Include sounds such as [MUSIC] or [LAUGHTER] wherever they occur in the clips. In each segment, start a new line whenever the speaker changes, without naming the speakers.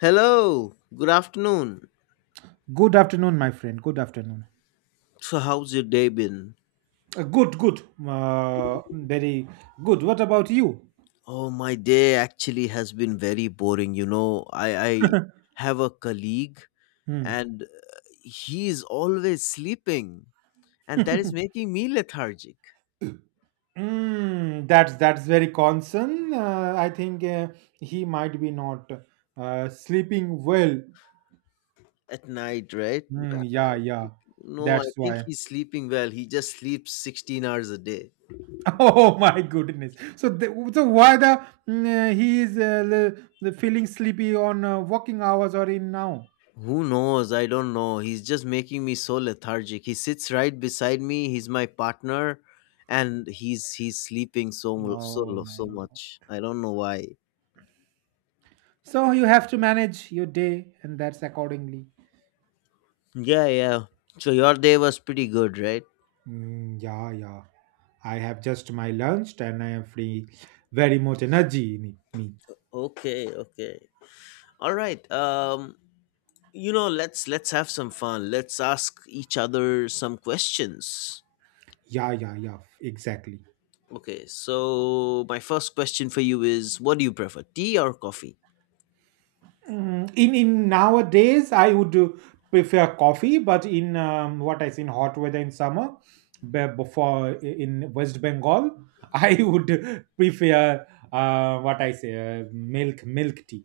Hello, good afternoon.
Good afternoon, my friend. Good afternoon.
So, how's your day been?
Good, good, very good. What about you?
Oh, my day actually has been very boring. You know, I
[LAUGHS]
have a colleague
Hmm.
and he is always sleeping, and that is making me lethargic
Mm, that's very concern. I think he might be not sleeping well.
at night, right?
Mm, yeah,
I
yeah.
think, no, I
That's
think
why.
he's sleeping well. He just sleeps 16 hours a day.
[LAUGHS] Oh my goodness. So, the, so why the mm, He is the feeling sleepy on working hours or in now?
Who knows? I don't know. He's just making me so lethargic. He sits right beside me. He's my partner, and he's sleeping
Oh my
so
god.
much. I don't know why.
So you have to manage your day, and that's accordingly.
Yeah, yeah. So your day was pretty good, right?
Mm, yeah, yeah. I have just my lunch and I am free. Very much energy in me.
Okay, okay. All right. Let's have some fun. Let's ask each other some questions.
Yeah, yeah, yeah. Exactly.
Okay. So my first question for you is, what do you prefer, tea or coffee?
In nowadays, I would prefer coffee, but in what I see in hot weather in summer, before in West Bengal, [LAUGHS] I would prefer what I say milk tea.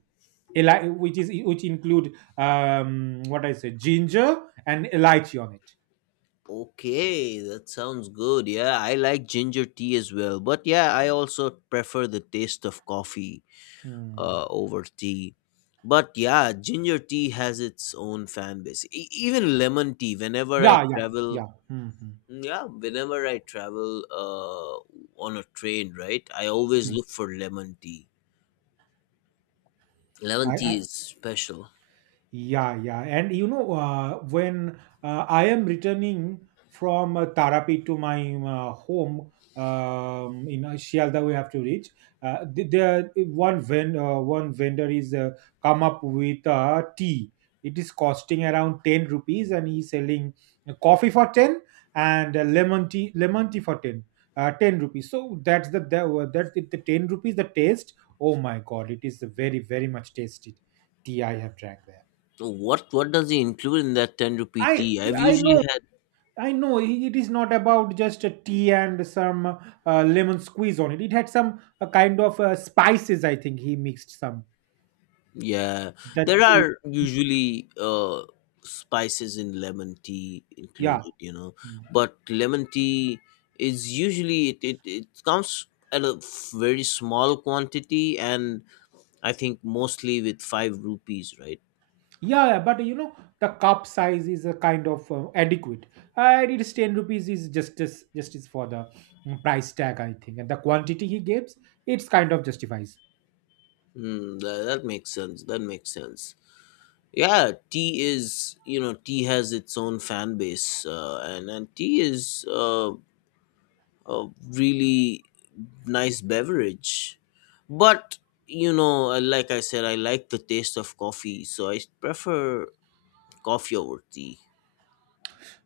Which is which include what I say ginger and elaichi on it.
Okay, that sounds good. Yeah, I like ginger tea as well. But yeah, I also prefer the taste of coffee
Hmm.
over tea. But yeah, ginger tea has its own fan base. Even lemon tea, whenever I
Yeah, yeah,
travel,
yeah. Mhm,
yeah, whenever I travel on a train, right, I always
mm.
look for lemon tea. Lemon tea
I
is special.
Yeah, yeah. And you know, when I am returning from Tarapet to my home in Shialda, we have to reach. One vendor is come up with tea. It is costing around 10 rupees, and he's selling coffee for 10 and lemon tea for 10, 10 rupees. So that's the that, that the 10 rupees. The taste. Oh my God! It is very much tasty tea I have drank there.
So what does it include in that 10 rupee
I
tea? I've
I
usually
know
had.
I know it is not about just a tea and some lemon squeeze on it. It had some kind of spices. I think he mixed some
Yeah,
that
there
tea.
are usually spices in lemon tea
Yeah.
included,
Mm.
but lemon tea is usually it comes at a very small quantity, and I think mostly with five rupees, right?
Yeah, yeah, but you know the cup size is a kind of adequate. It is 10 rupees is justice for the price tag I think, and the quantity he gives it's kind of justifies.
Hmm, that makes sense. That makes sense. Yeah, tea is, you know, tea has its own fan base, and tea is a really nice beverage. But you know, like I said, I like the taste of coffee, so I prefer coffee over tea.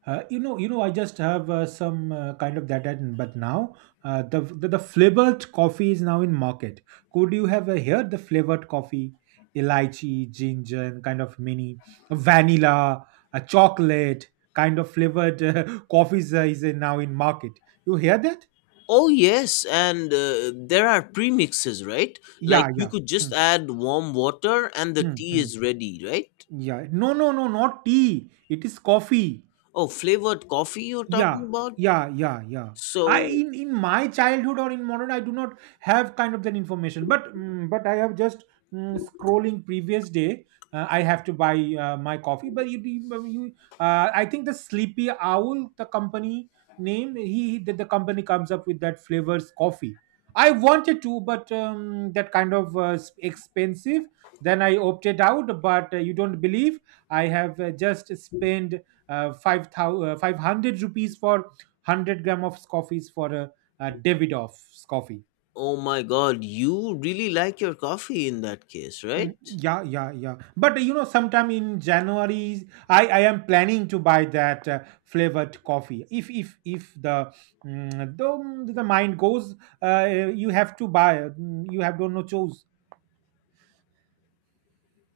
I just have some kind of that, and but now the flavored coffee is now in market. Could you have here the flavored coffee, elaichi, ginger, and kind of mini vanilla, a chocolate kind of flavored [LAUGHS] coffees is now in market. You hear that?
Oh yes, and there are premixes, right? Like
Yeah,
you
yeah.
could just
Mm,
add warm water and the
mm,
tea
mm.
is ready, right?
Yeah. No, no, no, not tea. It is coffee.
Oh, flavored coffee you're
Yeah,
talking about?
yeah, yeah, yeah. I
So,
in my childhood or in modern, I do not have kind of that information. But I have just scrolling previous day. I have to buy my coffee. But I think the Sleepy Owl, the company name, he that the company comes up with that flavors coffee. I wanted to, but that kind of expensive. Then I opted out. But you don't believe I have just spent five thousand, five hundred rupees for 100 gram of coffees for a davidoff's coffee.
oh my God, you really like your coffee in that case,
Mm,
right?
yeah, yeah, yeah. But you know sometime in January I am planning to buy that flavored coffee if the the mind goes uh, you have to buy you have don't know choose.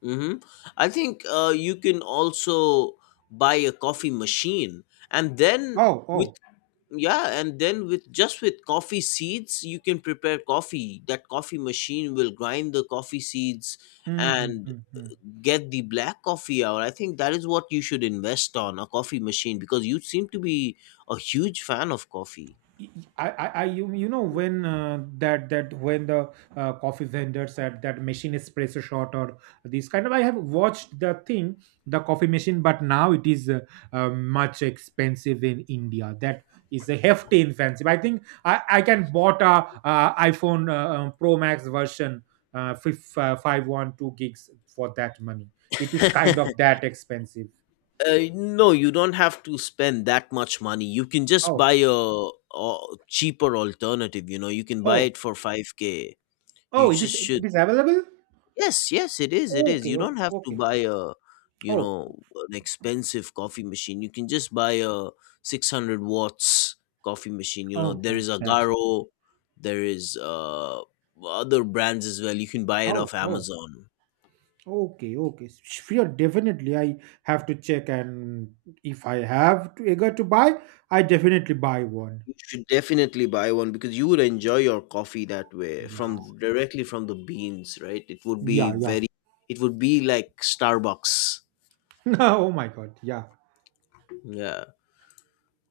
Mm-hmm. I think you can also buy a coffee machine, and then
Oh,
with
oh.
yeah, and then with just with coffee seeds, you can prepare coffee. That coffee machine will grind the coffee seeds
Mhm,
and
mhm, mhm.
get the black coffee out. I think that is what you should invest on a coffee machine because you seem to be a huge fan of coffee.
I you, you know when that that when the coffee vendors at that machine espresso shot or this kind of I have watched the thing the coffee machine. But now it is much expensive in India. That is a hefty expensive. I think I can bought a iPhone Pro Max version 512 gigs for that money. It is kind of
[LAUGHS]
that expensive.
No, you don't have to spend that much money. You can just buy
Oh,
a cheaper alternative. You know, you can buy
oh
it for 5K. You
oh, it is,
just should.
it is available.
Yes, yes, it is. It is.
Okay,
You don't
okay,
have to
okay.
buy a, you
Oh.
know, an expensive coffee machine. You can just buy a 600 watts coffee machine. You know,
Oh,
there
oh,
is
that's
Agaro, there is other brands as well. You can buy it
oh,
off
oh,
Amazon.
okay, okay. Sure, definitely. I have to check, and if I have to eager to buy, I definitely buy one.
You should definitely buy one because you would enjoy your coffee that way from
Yeah,
directly from the beans, right? It would be
yeah, yeah.
very it would be like Starbucks.
[LAUGHS] Oh my God, yeah.
Yeah.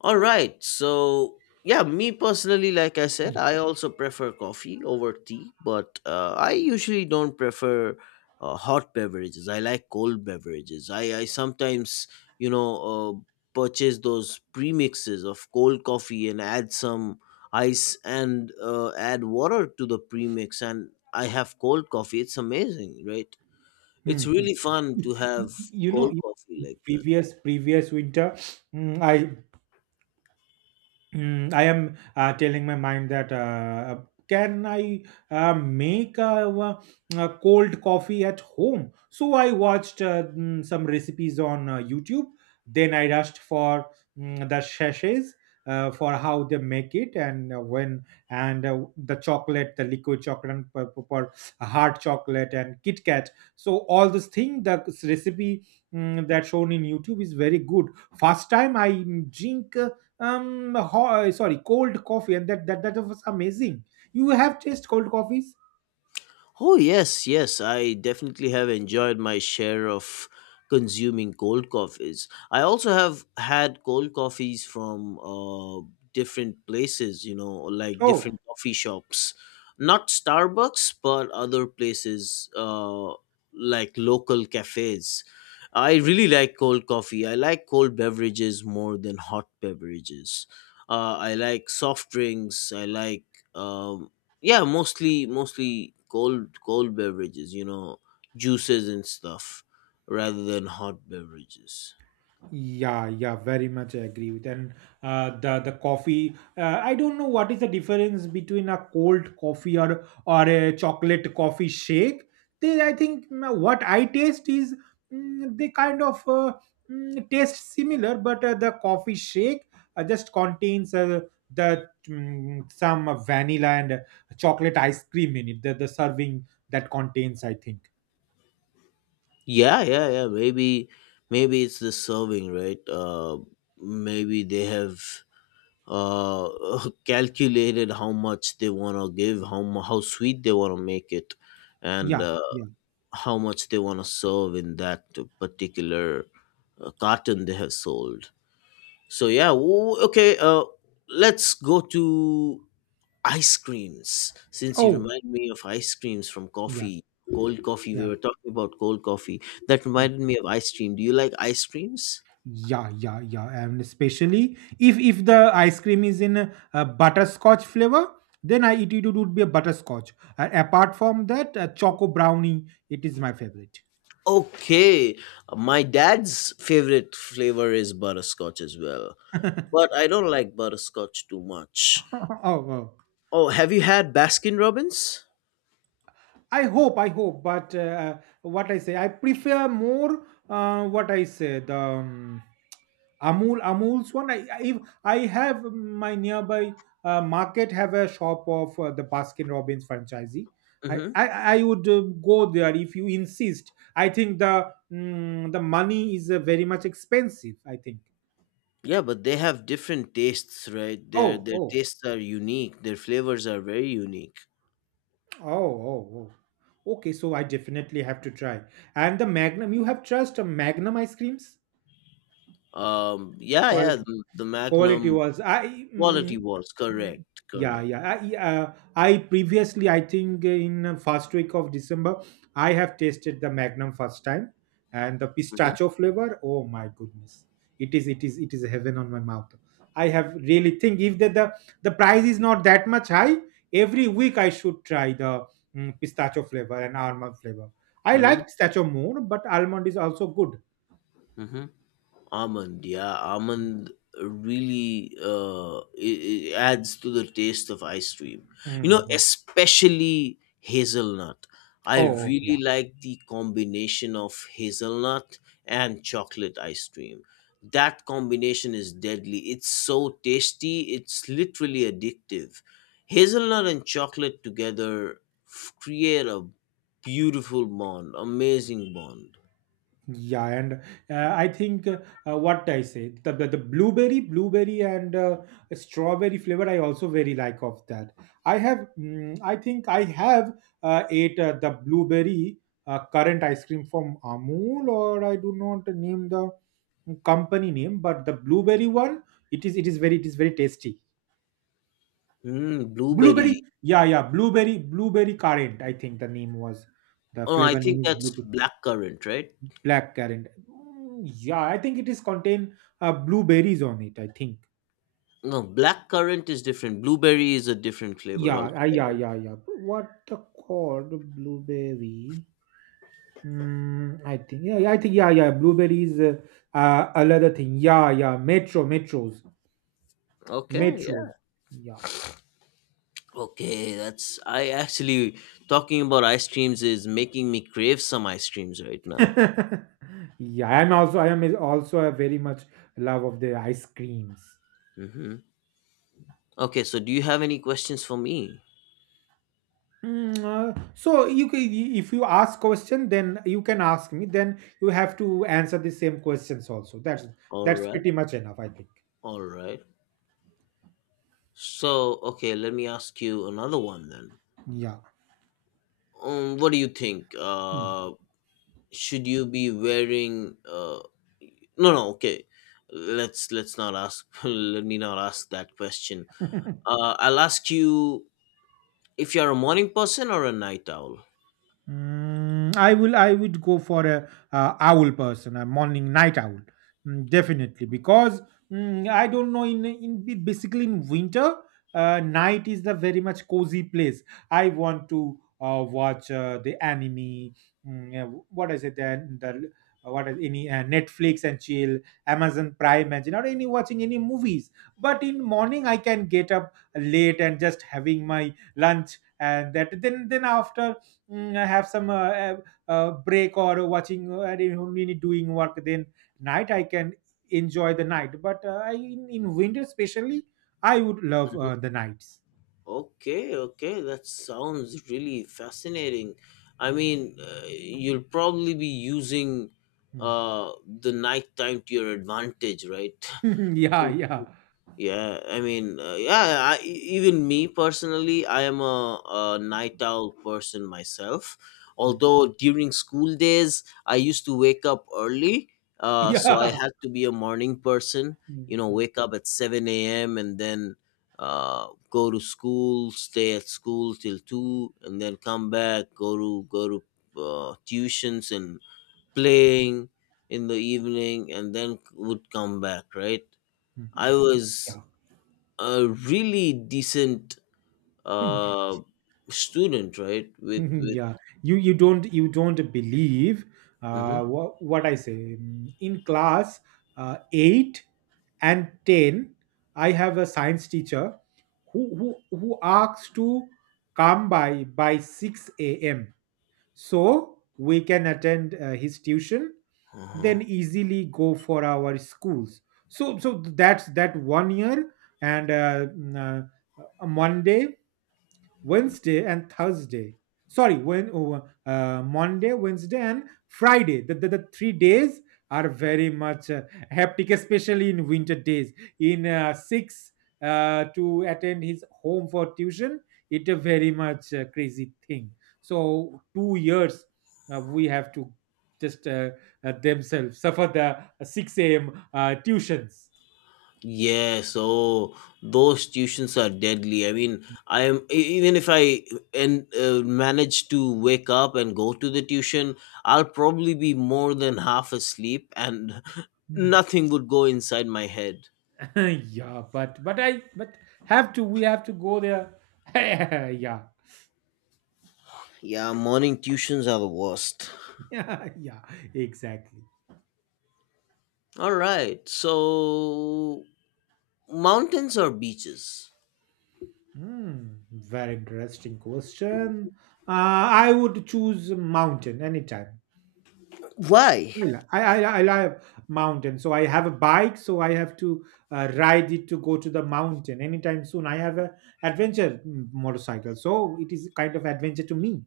All right. So, yeah, me personally, like I said, I also prefer coffee over tea, but I usually don't prefer hot beverages. I like cold beverages. I sometimes, you know, uh, purchase those premixes of cold coffee and add some ice and add water to the premix, and I have cold coffee. It's amazing, right? It's
Mhm.
really fun
Y-
to have
You know,
cold
in
coffee like that.
previous winter, mm, I I am telling my mind that can I make a cold coffee at home? So I watched some recipes on YouTube. Then I rushed for the sachets for how they make it and when and the chocolate, the liquid chocolate, and hard chocolate and Kit Kat. So all this thing, the recipe that shown in YouTube is very good. First time I drink, sorry cold coffee, and that was amazing. You have tasted cold coffees?
Oh, yes, yes. I definitely have enjoyed my share of consuming cold coffees. I also have had cold coffees from different places, you know, like
Oh,
different coffee shops. Not Starbucks, but other places like local cafes. I really like cold coffee. I like cold beverages more than hot beverages. I like soft drinks. I like um, yeah, mostly cold beverages, you know, juices and stuff, rather than hot beverages.
yeah, yeah, very much I agree with. And the coffee, I don't know what is the difference between a cold coffee or a chocolate coffee shake. They, I think what I taste is they kind of taste similar, but the coffee shake just contains some vanilla and chocolate ice cream in it. The serving that contains, I think.
Yeah, yeah, yeah, maybe it's the serving, right? Maybe they have [LAUGHS] calculated how much they want to give, how sweet they want to make it, and
Yeah, yeah.
how much they want to serve in that particular carton they have sold. So yeah, okay, let's go to ice creams, since you
Oh,
remind me of ice creams from
yeah,
coffee. cold coffee we were
yeah.
talking about cold coffee That
Hmm.
reminded me of ice cream. Do you like ice creams?
Yeah, yeah, yeah, and especially if the ice cream is in a butterscotch flavor, then it would be a butterscotch. Apart from that, choco brownie, it is my favorite.
Okay, my dad's favorite flavor is butterscotch as well,
[LAUGHS] [LAUGHS] oh,
but I don't like butterscotch too much.
oh.
Oh, have you had Baskin Robbins?
I hope, but what I say, I prefer more what I say the. Amul, Amul's one. I If I have my nearby market have a shop of the Baskin Robbins franchisee. I,
Mm-hmm.
I, I would go there if you insist. I think the the money is very much expensive, I think.
Yeah, but they have different tastes, right?
Oh,
Their
oh,
tastes are unique. Their flavors are very unique.
oh, oh, oh. Okay, so I definitely have to try. And the Magnum, you have trust on Magnum ice creams
Yeah, yeah.
quality.
The
quality
Magnum.
was i
Quality
mm,
was correct,
yeah,
correct.
yeah. I previously, I think in first week of December, I have tasted the Magnum first time, and the
Hmm,
pistachio flavor, oh my goodness, it is it is heaven on my mouth. I have really think if the price is not that much high, every week I should try the pistachio flavor and almond flavor. I
hmm,
like pistachio more, but almond is also good.
hmm. Almond, yeah, almond really it adds to the taste of ice cream, you know,
Mhm.
especially hazelnut. I
Oh yeah.
really like the combination of hazelnut and chocolate ice cream. That combination is deadly. It's so tasty, it's literally addictive. Hazelnut and chocolate together create a beautiful bond, amazing bond.
Yeah, and I think what I say the blueberry, blueberry and strawberry flavor I also very like of that. I have, I think I have ate the blueberry current ice cream from Amul, or I do not name the company name, but the blueberry one, it is very, it is very tasty. Blueberry,
Blueberry.
yeah, yeah, blueberry, blueberry current. I think the name was the
Oh, I
flavor
think
name is
that's
blue.
blackcurrant, right?
Black currant. Mm, yeah, I think it is contain blueberries on it, I think.
No, blackcurrant is different. Blueberry is a different flavor
Yeah, yeah,
altogether.
yeah, yeah. What the called blueberry? Mm, I think. Yeah, yeah, I think. Yeah, yeah. Blueberries. Another thing. Yeah, yeah. Metro,
Okay,
metros.
yeah.
Yeah.
Okay, that's I actually talking about ice creams is making me crave some ice creams right now.
[LAUGHS] yeah, I am also a very much love of the ice creams.
Mm-hmm. Okay, so do you have any questions for me?
So you can, if you ask question, then you can ask me. Then you have to answer the same questions also.
All
That's
right,
pretty much enough, I think.
all right. So, okay, let me ask you another one then.
Yeah.
What do you think?
Hmm.
Should you be wearing no okay, let's not ask. [LAUGHS] Let me not ask that question.
[LAUGHS]
I'll ask you if you're a morning person or a night owl.
Mm, I will. I would go for a owl person, a morning night owl, definitely, because I don't know. In basically in winter, night is the very much cozy place. I want to watch the anime. Yeah, what is it? Then the what is any Netflix and chill, Amazon Prime and chill, or any watching any movies. But in morning, I can get up late and just having my lunch and that. Then after have some break or watching I don't need doing work, then night I can enjoy the night. But in winter especially I would love
Mhm.
the nights.
Okay, okay, that sounds really fascinating. I mean, you'll probably be using
Mm.
the night time to your advantage, right?
[LAUGHS]
[LAUGHS]
yeah
To
yeah.
yeah, I mean, even me personally, I am a night owl person myself.
Mm.
Although during school days, I used to wake up early, so I
Yeah.
had to be a morning person. You
Mm,
know,
mm,
wake up at 7 a.m. and then go to school, stay at school till two, and then come back, go to tuitions and playing in the evening, and then would come back. Right.
mm.
I was
Yeah.
a really decent
[LAUGHS]
uh student, right, with with.
yeah. You don't believe
Mhm.
what I say. In class 8 and 10, I have a science teacher who who asks to come by 6 a.m. so we can attend his tuition,
Uh-huh.
then easily go for our schools. So that's that one year. And Monday, Wednesday, and Thursday. Sorry, Monday, Wednesday, and Friday. The Three days are very much hectic, especially in winter days. In six to attend his home for tuition, it's a very much crazy thing. So two years we have to just themselves suffer the 6 a.m. Tuitions.
Yeah, so those tuitions are deadly. I mean, I am even if I and manage to wake up and go to the tuition, I'll probably be more than half asleep, and [LAUGHS]
Hmm.
nothing would go inside my head.
[LAUGHS] yeah, but I but have to we have to go there. [LAUGHS] yeah.
Yeah, morning tuitions are the worst.
[LAUGHS] yeah, yeah, exactly.
All right, so mountains or beaches?
Hmm, very interesting question. I would choose mountain anytime.
Why?
Well, I love mountain, so I have a bike, so I have to ride it to go to the mountain anytime soon. I have a adventure motorcycle, so it is kind of adventure to me.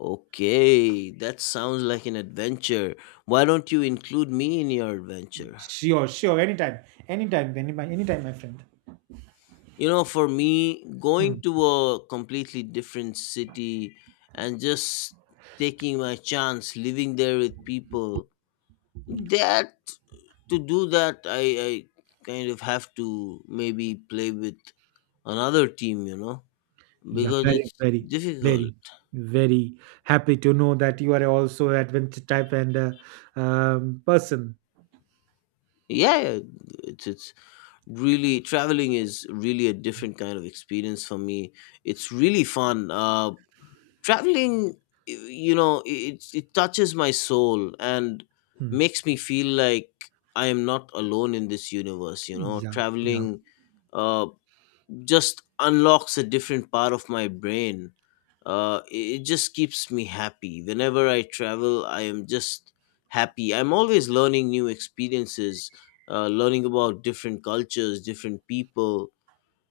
Okay, that sounds like an adventure. Why don't you include me in your adventure?
Sure, sure, anytime, anytime, anytime, anytime, my friend.
You know, for me, going
Hmm.
to a completely different city and just taking my chance, living there with people, that to do that, I kind of have to maybe play with another team, you know,
Yeah,
because
very,
it's
very,
difficult.
very, very happy to know that you are also adventure type and person.
Yeah, yeah, it's really traveling is really a different kind of experience for me. It's really fun. Traveling, you know, it touches my soul and
Hmm.
makes me feel like I am not alone in this universe. You know,
Yeah, yeah,
traveling uh just unlocks a different part of my brain. It it just keeps me happy. Whenever I travel, I am just happy. I'm always learning new experiences, learning about different cultures, different people.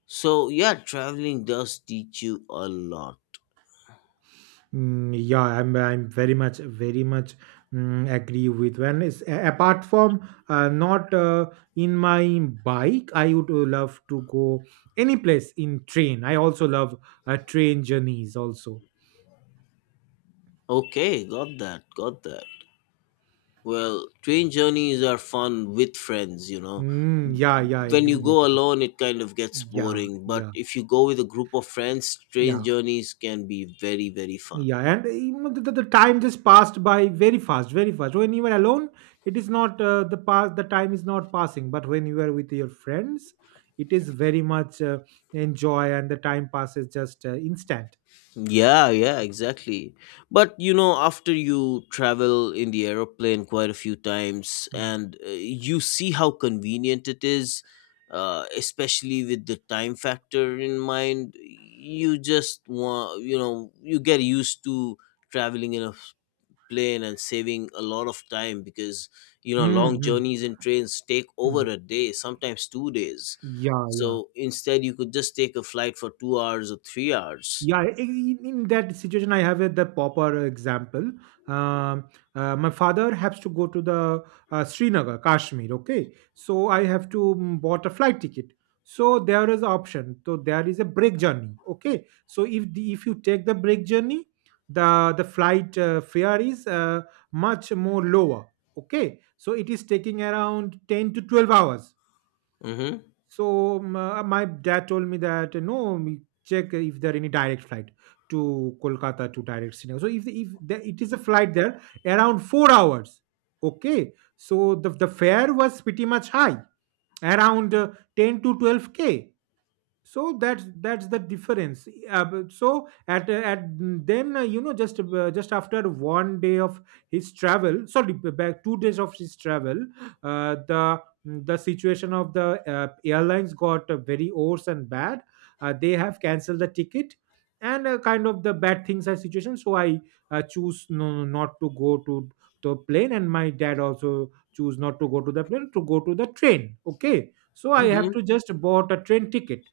So, yeah, traveling does teach you a lot.
yeah. I'm very much, very much agree with when it's apart from not in my bike. I would love to go any place in train. I also love train journeys also.
Okay, got that, got that. Well, train journeys are fun with friends, you know.
Mm, yeah, yeah,
When you
agree,
go
agree.
alone, it kind of gets
Yeah,
boring, but
yeah,
if you go with a group of friends, train
yeah.
journeys can be very, very fun.
Yeah, and you the time just passed by very fast, very fast. When you are alone, it is not the past. The time is not passing, but when you are with your friends, it is very much enjoy, and the time passes just instant.
Yeah, yeah, exactly. But you know, after you travel in the aeroplane quite a few times
Mm.
and you see how convenient it is, especially with the time factor in mind, you just want, you know, you get used to traveling in a plane and saving a lot of time because, you know,
Mm,
long
mm,
journeys in trains take over
mm.
a day, sometimes 2 days.
Yeah, yeah.
So instead, you could just take a flight for 2 hours or 3 hours.
Yeah, in that situation, I have the proper example. Um, my father has to go to the Srinagar, Kashmir. Okay, so I have to bought a flight ticket. So there is option. So there is a break journey. Okay, so if you take the break journey, the flight fare is much more lower. Okay, so it is taking around 10 to 12 hours,
Mm-hmm.
so my dad told me that no, we check if there are any direct flight to Kolkata to direct Srinagar. So if the, it is a flight there around 4 hours, okay. So the fare was pretty much high, around 10 to 12 k, so that's the difference. So at then just after one day of his travel, sorry, back 2 days of his travel, uh, the the situation of the airlines got very worse and bad, they have canceled the ticket, and kind of the bad things are situation, so I choose no, not to go to the plane, and my dad also choose not to go to the plane to go to the train. Okay, so I have
Mm-hmm.
to just bought a train ticket.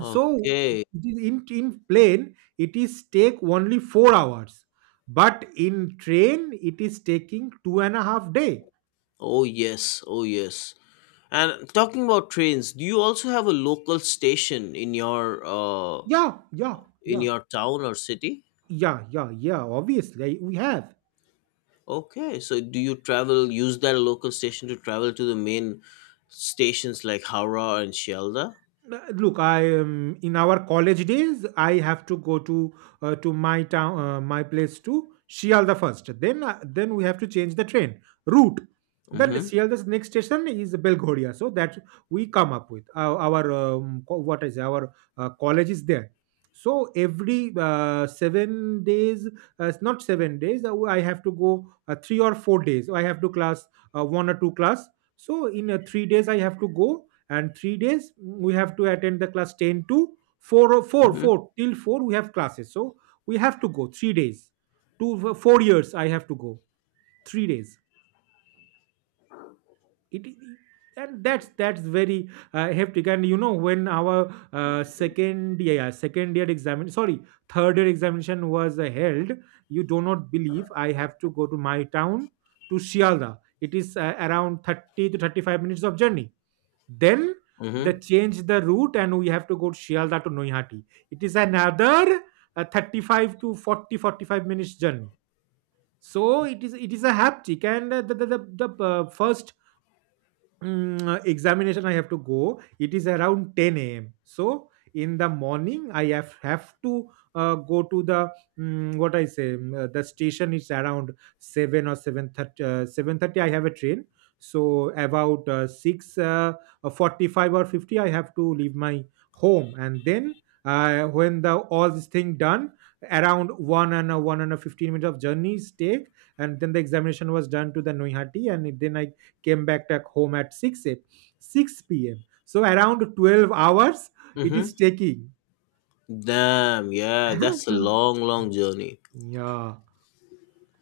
So it is in plane it is take only 4 hours, but in train it is taking 2.5 day.
Oh yes. Oh yes. And talking about trains, do you also have a local station
Yeah, yeah,
in
yeah,
your town or city?
yeah, yeah, yeah, obviously, we have.
Okay. So do you travel use that local station to travel to the main stations like Howrah and Shielda?
Look, I in our college days, I have to go to my town, my place to Shialda first. Then we have to change the train route. Then
Mm-hmm.
Shialda's next station is Belghoria. So that we come up with our what is our college is there. So every 7 days, it's not 7 days, I have to go 3 or 4 days. I have to class one or two class. So in 3 days, I have to go, and 3 days we have to attend the class 10 to
Mm-hmm.
4 till 4 we have classes, so we have to go 3 days, 2 to 4 years I have to go 3 days. It and that's very hectic, and you know when our second year, yeah, second year examination, sorry, third year examination was held. You do not believe I have to go to my town to Shialda. It is around 30 to 35 minutes of journey. Then they
Mm-hmm.
change the route and we have to go to Shialda to Noihati. It is another 35 to 45 minutes journey. So it is a haptic, and the first examination I have to go. It is around 10 a.m. So in the morning, I have to go to the mm, what I say. Mm, the station is around 7 or 7:30. 7:30, I have a train. So about six 45 or 50, I have to leave my home, and then when the all this thing done, around one and a 15 minutes of journeys take, and then the examination was done to the Noihati, and then I came back at home at 6 p.m. So around 12 hours it is
Mm-hmm.
taking.
Damn, yeah, that's a
[LAUGHS]
long, long journey.
Yeah.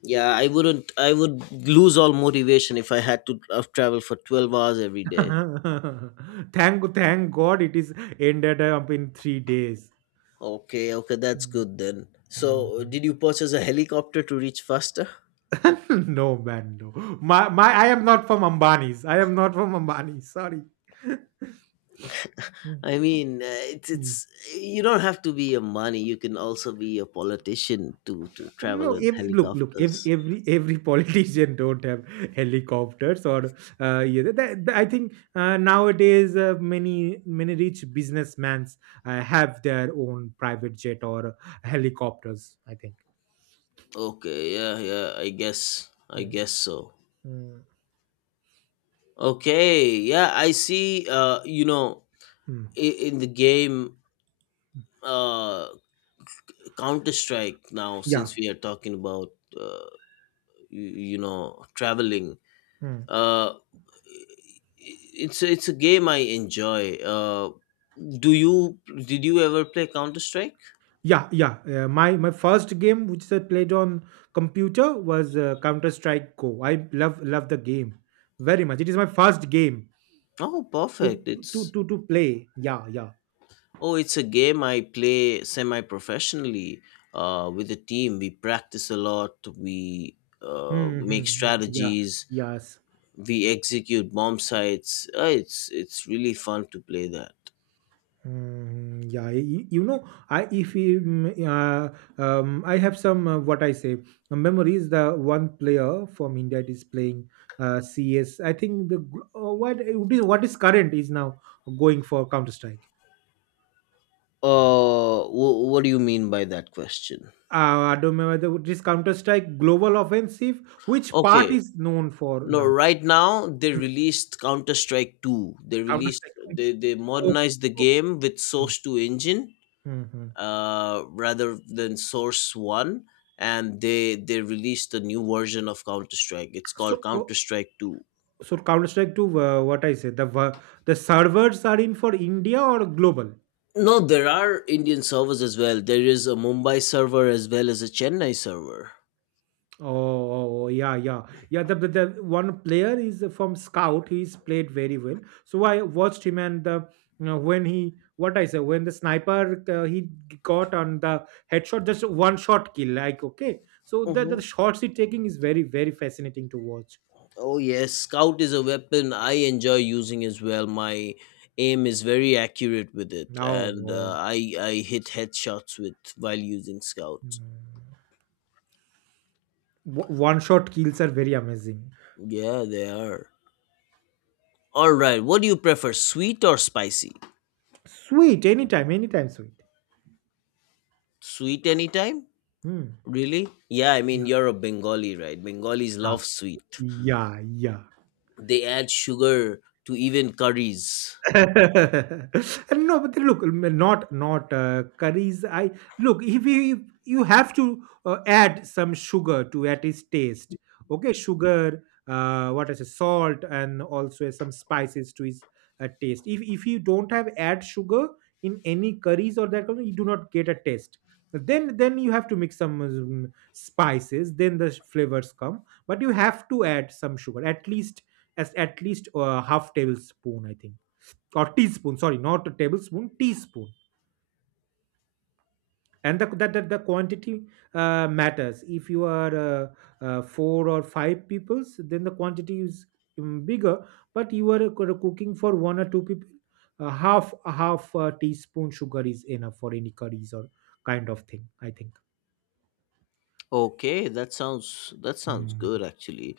Yeah, I wouldn't I would lose all motivation if I had to travel for 12 hours every day.
[LAUGHS] Thank God it is ended up in 3 days.
Okay, okay, that's good then.
Mm,
So,
mm.
did you purchase a helicopter to reach faster?
[LAUGHS] No, man, no. My I am not from Ambani's. I am not from Ambani. Sorry.
I mean,
Mm.
it's you don't have to be a money. You can also be a politician to travel
No,
in
look, look.
helicopters.
Every [LAUGHS] politician don't have helicopters or yeah, I think nowadays many rich businessmen have their own private jet or helicopters. I think.
Okay, yeah, yeah, I
Mm,
guess so.
mm,
Okay, yeah, I see. You know,
mm.
in the game, uh, Counter Strike. Now,
Yeah.
since we are talking about, uh, you know, traveling.
Mm.
Uh, it's a game I enjoy. Do you did you ever play Counter Strike?
Yeah, yeah. My first game, which I played on computer, was Counter Strike Go. I love the game very much. It is my first game
Oh,
to
perfect.
to
It's
to to play. Yeah, yeah.
oh, it's a game I play semi professionally. With the team, we practice a lot. We
Mhm,
make
mhm. Yeah.
strategies.
Yes.
We execute bomb sites. It's really fun to play that.
Mm, yeah. You know, I if you, I have some what I say memories. The one player from India that is playing CS. I think what it is what is current is now going for Counter Strike.
What do you mean by that question?
I don't remember this Counter Strike Global Offensive. Which part
Okay,
is known for
no,
now?
right now they
Hmm.
released Counter Strike 2. They
Counter
released
Strike.
they, they
Okay.
modernized the
Okay.
game with Source 2 engine
Mhm.
rather than Source 1, and they released a new version of Counter Strike. It's called
So, uh,
Counter Strike 2.
So Counter Strike 2, what I say, the servers are in for India or global?
No, there are Indian servers as well. There is a Mumbai server as well as a Chennai server.
Oh, oh, oh, yeah, yeah, yeah. The one player is from Scout. He's played very well. So I watched him, and the when he what I say when the sniper he got on the headshot, just one shot kill. Like, okay, so the
Mhm.
shots he taking is very very fascinating to watch.
Oh yes, scout is a weapon I enjoy using as well. My aim is very accurate with it,
Oh,
and uh,
oh.
I I hit headshots with while using scout.
Mm. One shot kills are very amazing.
Yeah, they are. All right, what do you prefer, sweet or spicy?
Sweet, anytime, anytime, sweet.
Sweet anytime?
Hmm.
Really? Yeah, I mean
Yeah.
you're a Bengali, right? Bengalis
啊，
love sweet.
咿呀咿呀。
They add sugar to even curries.
[LAUGHS] And no, but then look, not curries. I look, if you have to add some sugar to at its taste. Okay, sugar, what is it, salt, and also some spices to his taste. If you don't have add sugar in any curries or that kind of, you do not get a taste. Then you have to mix some spices. Then the flavors come, but you have to add some sugar at least, half tablespoon, I think, or teaspoon, sorry, not a tablespoon, teaspoon, and the, that, that the quantity matters if you are four or five peoples, then the quantity is bigger, but you are cooking for one or two people, half a half teaspoon sugar is enough for any curries or kind of thing, I think.
Okay, that sounds
Hmm.
good actually.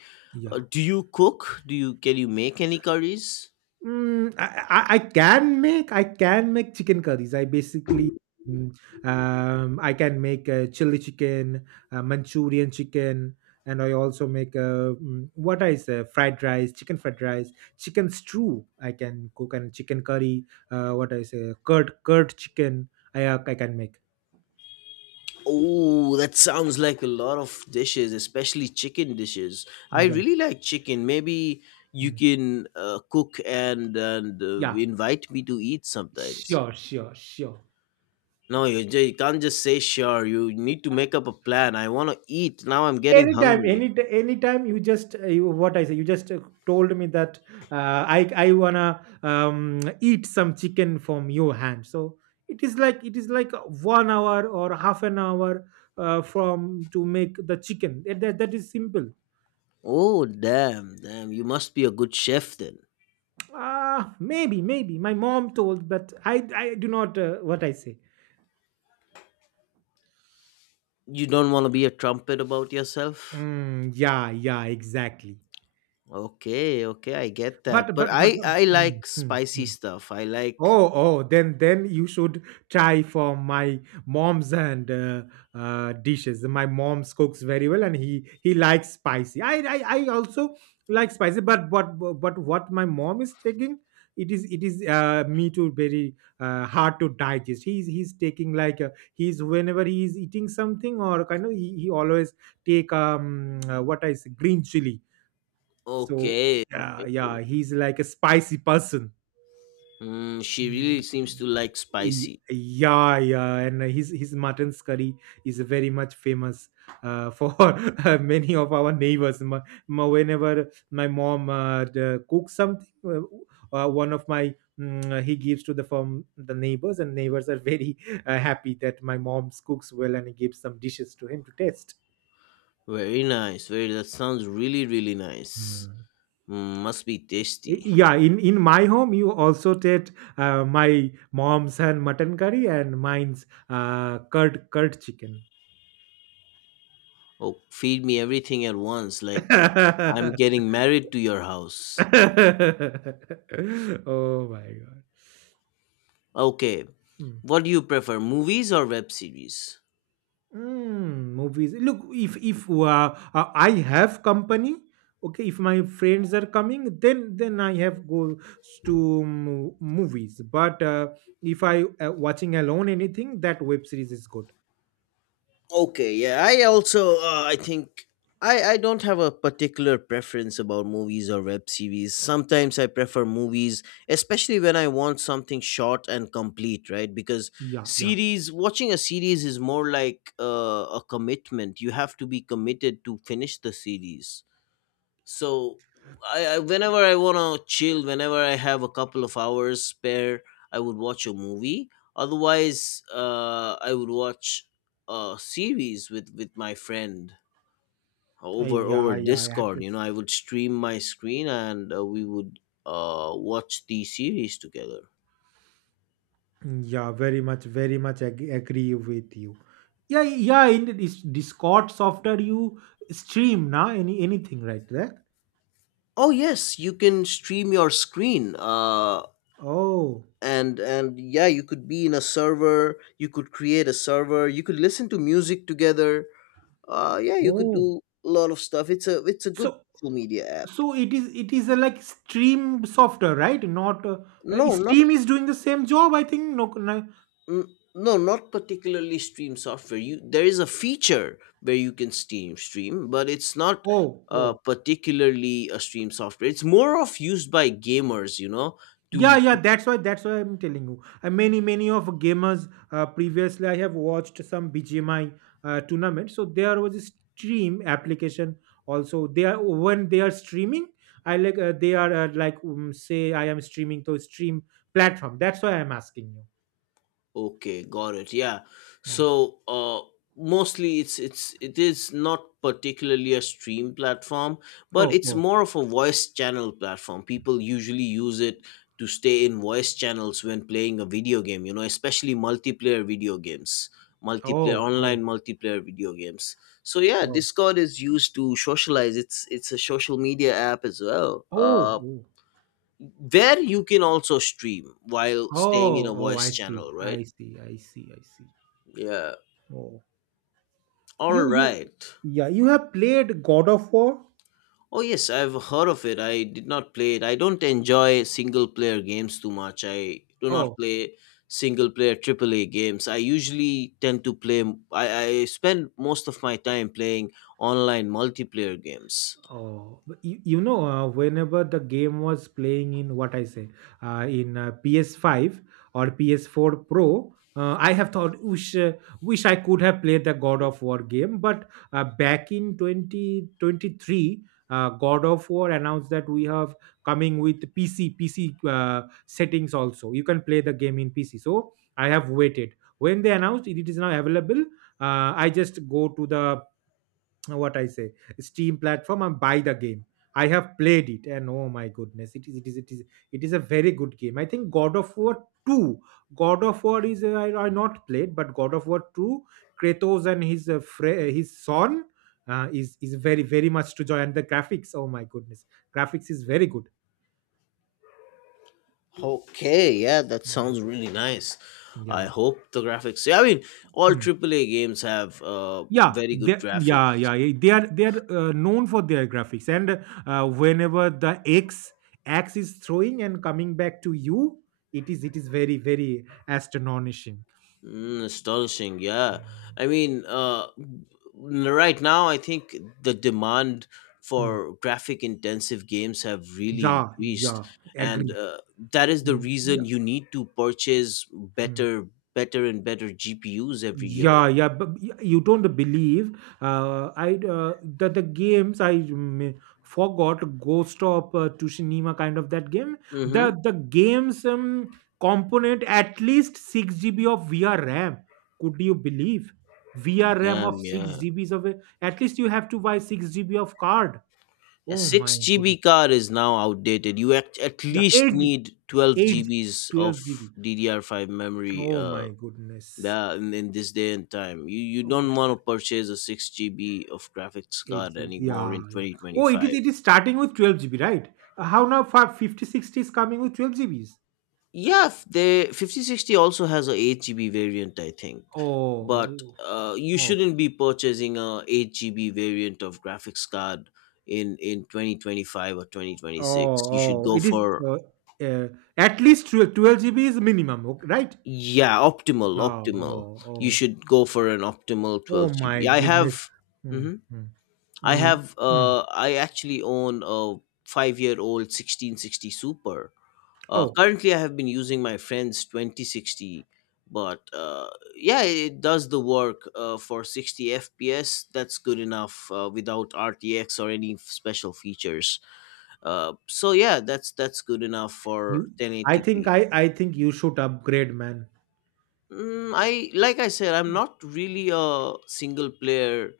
Yeah.
Do you cook? Do you Can you make any curries?
Mm, I can make chicken curries. I basically mm, I can make a chili chicken, a Manchurian chicken, and I also make a what I say fried rice, chicken stew. I can cook and chicken curry. What I say curd chicken. I can make.
Oh, that sounds like a lot of dishes, especially chicken dishes. I
Yeah.
really like chicken. Maybe you
Mm.
can cook and
Yeah.
invite me to eat sometimes.
Sure, sure, sure.
No, you, you can't just say sure. You need to make up a plan. I want to eat. Now I'm getting
Anytime,
hungry.
anytime, you just what I say, you just told me that I wanna eat some chicken from your hand, so it is like 1 hour or half an hour from to make the chicken, that is simple.
Oh, damn, damn. You must be a good chef then.
Ah, maybe my mom told, but I do not what I say.
You don't want to be a trumpet about yourself?
Yeah, yeah, exactly.
Okay, okay, I get that.
but
But
but but,
I
but
I
mm,
like
mm,
spicy
mm.
stuff. I like.
Oh, oh, then you should try from my mom's and dishes. My mom cooks very well, and he likes spicy. I also like spicy, but what my mom is taking, it is me too very hard to digest. He's taking like he's whenever he is eating something or kind of he always take what I say green chili. So,
Okay, okay.
yeah, yeah, he's like a spicy person.
Mm, she really
Mm.
seems to like spicy.
Yeah, yeah, and his mutton curry is very much famous for [LAUGHS] many of our neighbors. Whenever my mom cooks something, one of my he gives to the from the neighbors, and neighbors are very happy that my mom cooks well and gives some dishes to him to taste.
Very nice. Very That sounds really really nice.
Hmm.
Mm, must be tasty.
Yeah, in my home you also taste my mom's and mutton curry and mine's curd chicken.
Oh, feed me everything at once like I'm
[LAUGHS]
getting married to your house.
Oh my god.
Okay.
Hmm.
What do you prefer, movies or web series?
Mm, movies. Look, if I have company, okay, if my friends are coming, then I have go to movies. But if I watching alone anything, that web series is good.
Okay, yeah, I also I think I don't have a particular preference about movies or web series. Sometimes I prefer movies, especially when I want something short and complete, right? Because
Yeah, yeah.
series watching a series is more like a commitment. You have to be committed to finish the series, so I whenever I want to chill, whenever I have a couple of hours spare, I would watch a movie. Otherwise, I would watch a series with my friend over
Yeah, yeah, I
Discord.
agree.
You know, I would stream my screen, and we would watch the series together.
Yeah, very much, very much agree with you. Yeah, yeah, in this Discord software you stream now anything right there.
Oh yes, you can stream your screen,
Oh,
and yeah, you could be in a server, you could create a server, you could listen to music together. Yeah, you could
oh.
do a lot of stuff. It's a good
So
social media app.
so it is a like Stream software, right? Not.
no not
Stream is doing the same job, I think. No, no.
n- no not particularly stream software. You, there is a feature where you can steam stream, but it's not
Oh, oh.
particularly a stream software. It's more of used by gamers, you know,
Yeah,
to.
yeah. That's why. That's why I'm telling you. Many of gamers previously I have watched some BGMI tournament. So there was a Stream application also. They are When they are streaming. I like they are like say I am streaming to Stream platform. That's why I'm asking you.
Okay, got it. Yeah.
Mm.
So mostly it is not particularly a stream platform, but
Oh,
it's
oh,
more of a voice channel platform. People usually use it to stay in voice channels when playing a video game, you know, especially multiplayer video games,
oh, oh.
multiplayer video games. So yeah,
Oh,
Discord is used to socialize. It's a social media app as well.
oh, oh,
Where you can also stream while staying in
oh,
a
oh,
voice
I
channel,
see,
right?
I see, I see, I see.
Yeah.
Oh,
All
you, you,
right.
yeah, you have played God of War?
Oh yes, I've heard of it. I did not play it. I don't enjoy single player games too much. I do not play single player AAA games. I usually tend to play. I, I spend most of my time playing online multiplayer games.
Oh, but whenever the game was playing in what I say, in PS5 or PS4 Pro, I have thought wish wish I could have played the God of War game. But back in 2023, God of War announced that we have coming with PC settings also. You can play the game in PC. So I have waited. When they announced it, it is now available. I just go to the what I say, Steam platform and buy the game. I have played it, and oh my goodness, it is a very good game. I think God of War two, God of War I not played, but God of War two, Kratos and his son is very very much to joy, and the graphics. Oh my goodness, graphics is very good.
Okay, yeah, that
Mhm.
sounds really nice. I
Yeah.
hope the graphics. I mean, all
Hmm.
AAA games have
Yeah,
very good
yeah,
graphics.
yeah, yeah, they are known for their graphics, and whenever the X is throwing and coming back to you, it is very very astonishing.
Mm, astonishing, yeah.
Mm.
I mean, right now, I think the demand
Hmm.
for graphic intensive games have really
Yeah,
increased,
yeah.
and
Agree.
that is the
Mm,
reason
yeah.
you need to purchase
Hmm.
better, better and better GPUs every year.
Yeah, yeah, but you don't believe. I the games I forgot Ghost of Tsushima kind of that game.
Mm-hmm.
The games component at least 6 GB of VR RAM. Could you believe VR RAM of
Damn, yeah.
6 GBs at least you have to buy 6 GB of card.
A
Oh
6
my goodness.
GB card is now outdated. You at
Yeah,
least
eight
need 12
eight,
GBs of
12 GB.
DDR5 memory.
Oh my goodness.
Yeah, in this day and time, you
Oh
don't want to purchase a 6 GB of graphics card
8 GB.
anymore
Yeah,
in
yeah. Oh, it is
2025.
it is starting with 12 GB, right? How now for 5060 is coming with 12 GBs?
Yeah, the 5060 also has a 8 GB variant, I think. But
Oh,
you
oh,
shouldn't be purchasing a 8 GB variant of graphics card in 2025 or
oh,
2026. You should
oh.
go
It is
for,
uh, uh, at least 12 GB is minimum, okay, right?
yeah,
Oh,
optimal, optimal.
oh,
You
oh.
should go for an optimal
Oh
12
my
GB. I
goodness.
have.
Mm,
Mhm.
mm,
I
mm,
have
mm.
I actually own a 5 year old 1660 Super.
Oh,
Currently, I have been using my friend's 2060, but yeah, it does the work for 60 FPS. That's good enough without RTX or any special features. So yeah, that's good enough for
you
1080p.
I think you should upgrade, man.
Mm, I like I said, I'm not really a single player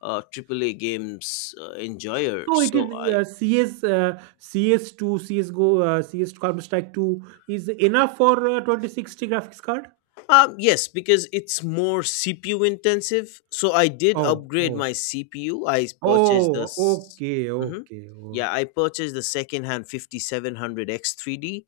AAA games enjoyer.
So it
So
is
I.
CS CS2 CS:GO CS Counter Strike 2 is enough for 2060 graphics card?
Yes, because it's more CPU intensive. So I did
Oh,
upgrade
oh,
my CPU. I purchased the.
oh, okay,
Mm-hmm.
okay, oh,
Yeah, I purchased the secondhand 5700 X3D,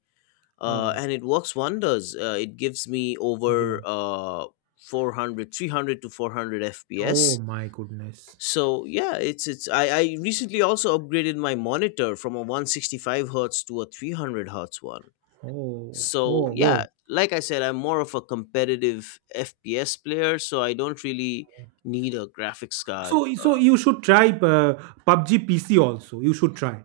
oh,
and it works wonders. It gives me
yeah.
over 400 300 to 400 FPS.
Oh my goodness.
So yeah, I recently also upgraded my monitor from a 165 hertz to a 300 hertz one.
Oh,
So
oh,
yeah,
oh.
like I said, I'm more of a competitive FPS player, so I don't really need a graphics card.
So,
uh,
you should try PUBG PC also. You should try.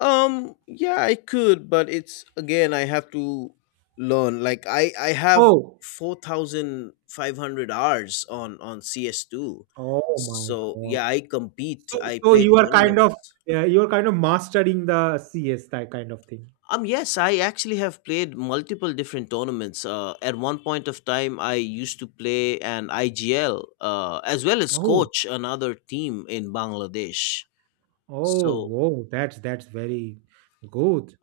yeah, I could, but it's again, I have to learn. Like, I have
Oh,
4500 hours on CS2.
oh my
So
God.
yeah, I compete,
So,
I
so
play
you are kind of
tournaments.
mastering the CS that kind of thing.
Yes, I actually have played multiple different tournaments. At one point of time, I used to play an IGL as well as
Oh.
coach another team in Bangladesh.
Oh,
So
wow, that's very good.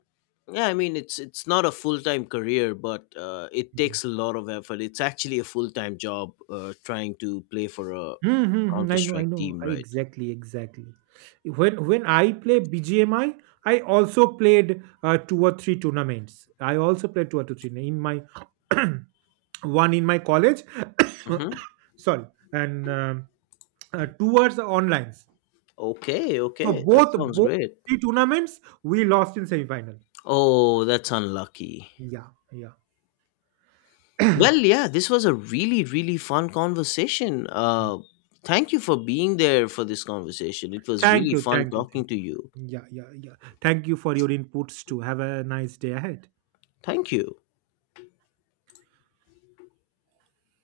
yeah, I mean it's not a full time career, but it takes a lot of effort. It's actually a full time job trying to play for a
Mm-hmm,
Counter
I know, I
Strike
know.
team,
I,
right?
exactly, exactly. When I play BGMI, I also played two or three tournaments. I also played two or three in my [CLEARS THROAT] [COUGHS] one in my college.
Mm-hmm.
[COUGHS] Sorry, and two was online.
Okay,
So
okay, that
both
sounds
both
great.
three tournaments we lost in semifinal.
Oh, that's unlucky.
Yeah, yeah.
Well, yeah, this was a really, really fun conversation.
[CLEARS THROAT] [COUGHS]
Thank you for being there for this conversation. It was
Thank
really
you.
fun
Thank you.
talking
Thank
to
you.
you.
Yeah, yeah, yeah. Thank you for your inputs too. Have a nice day ahead.
Thank you.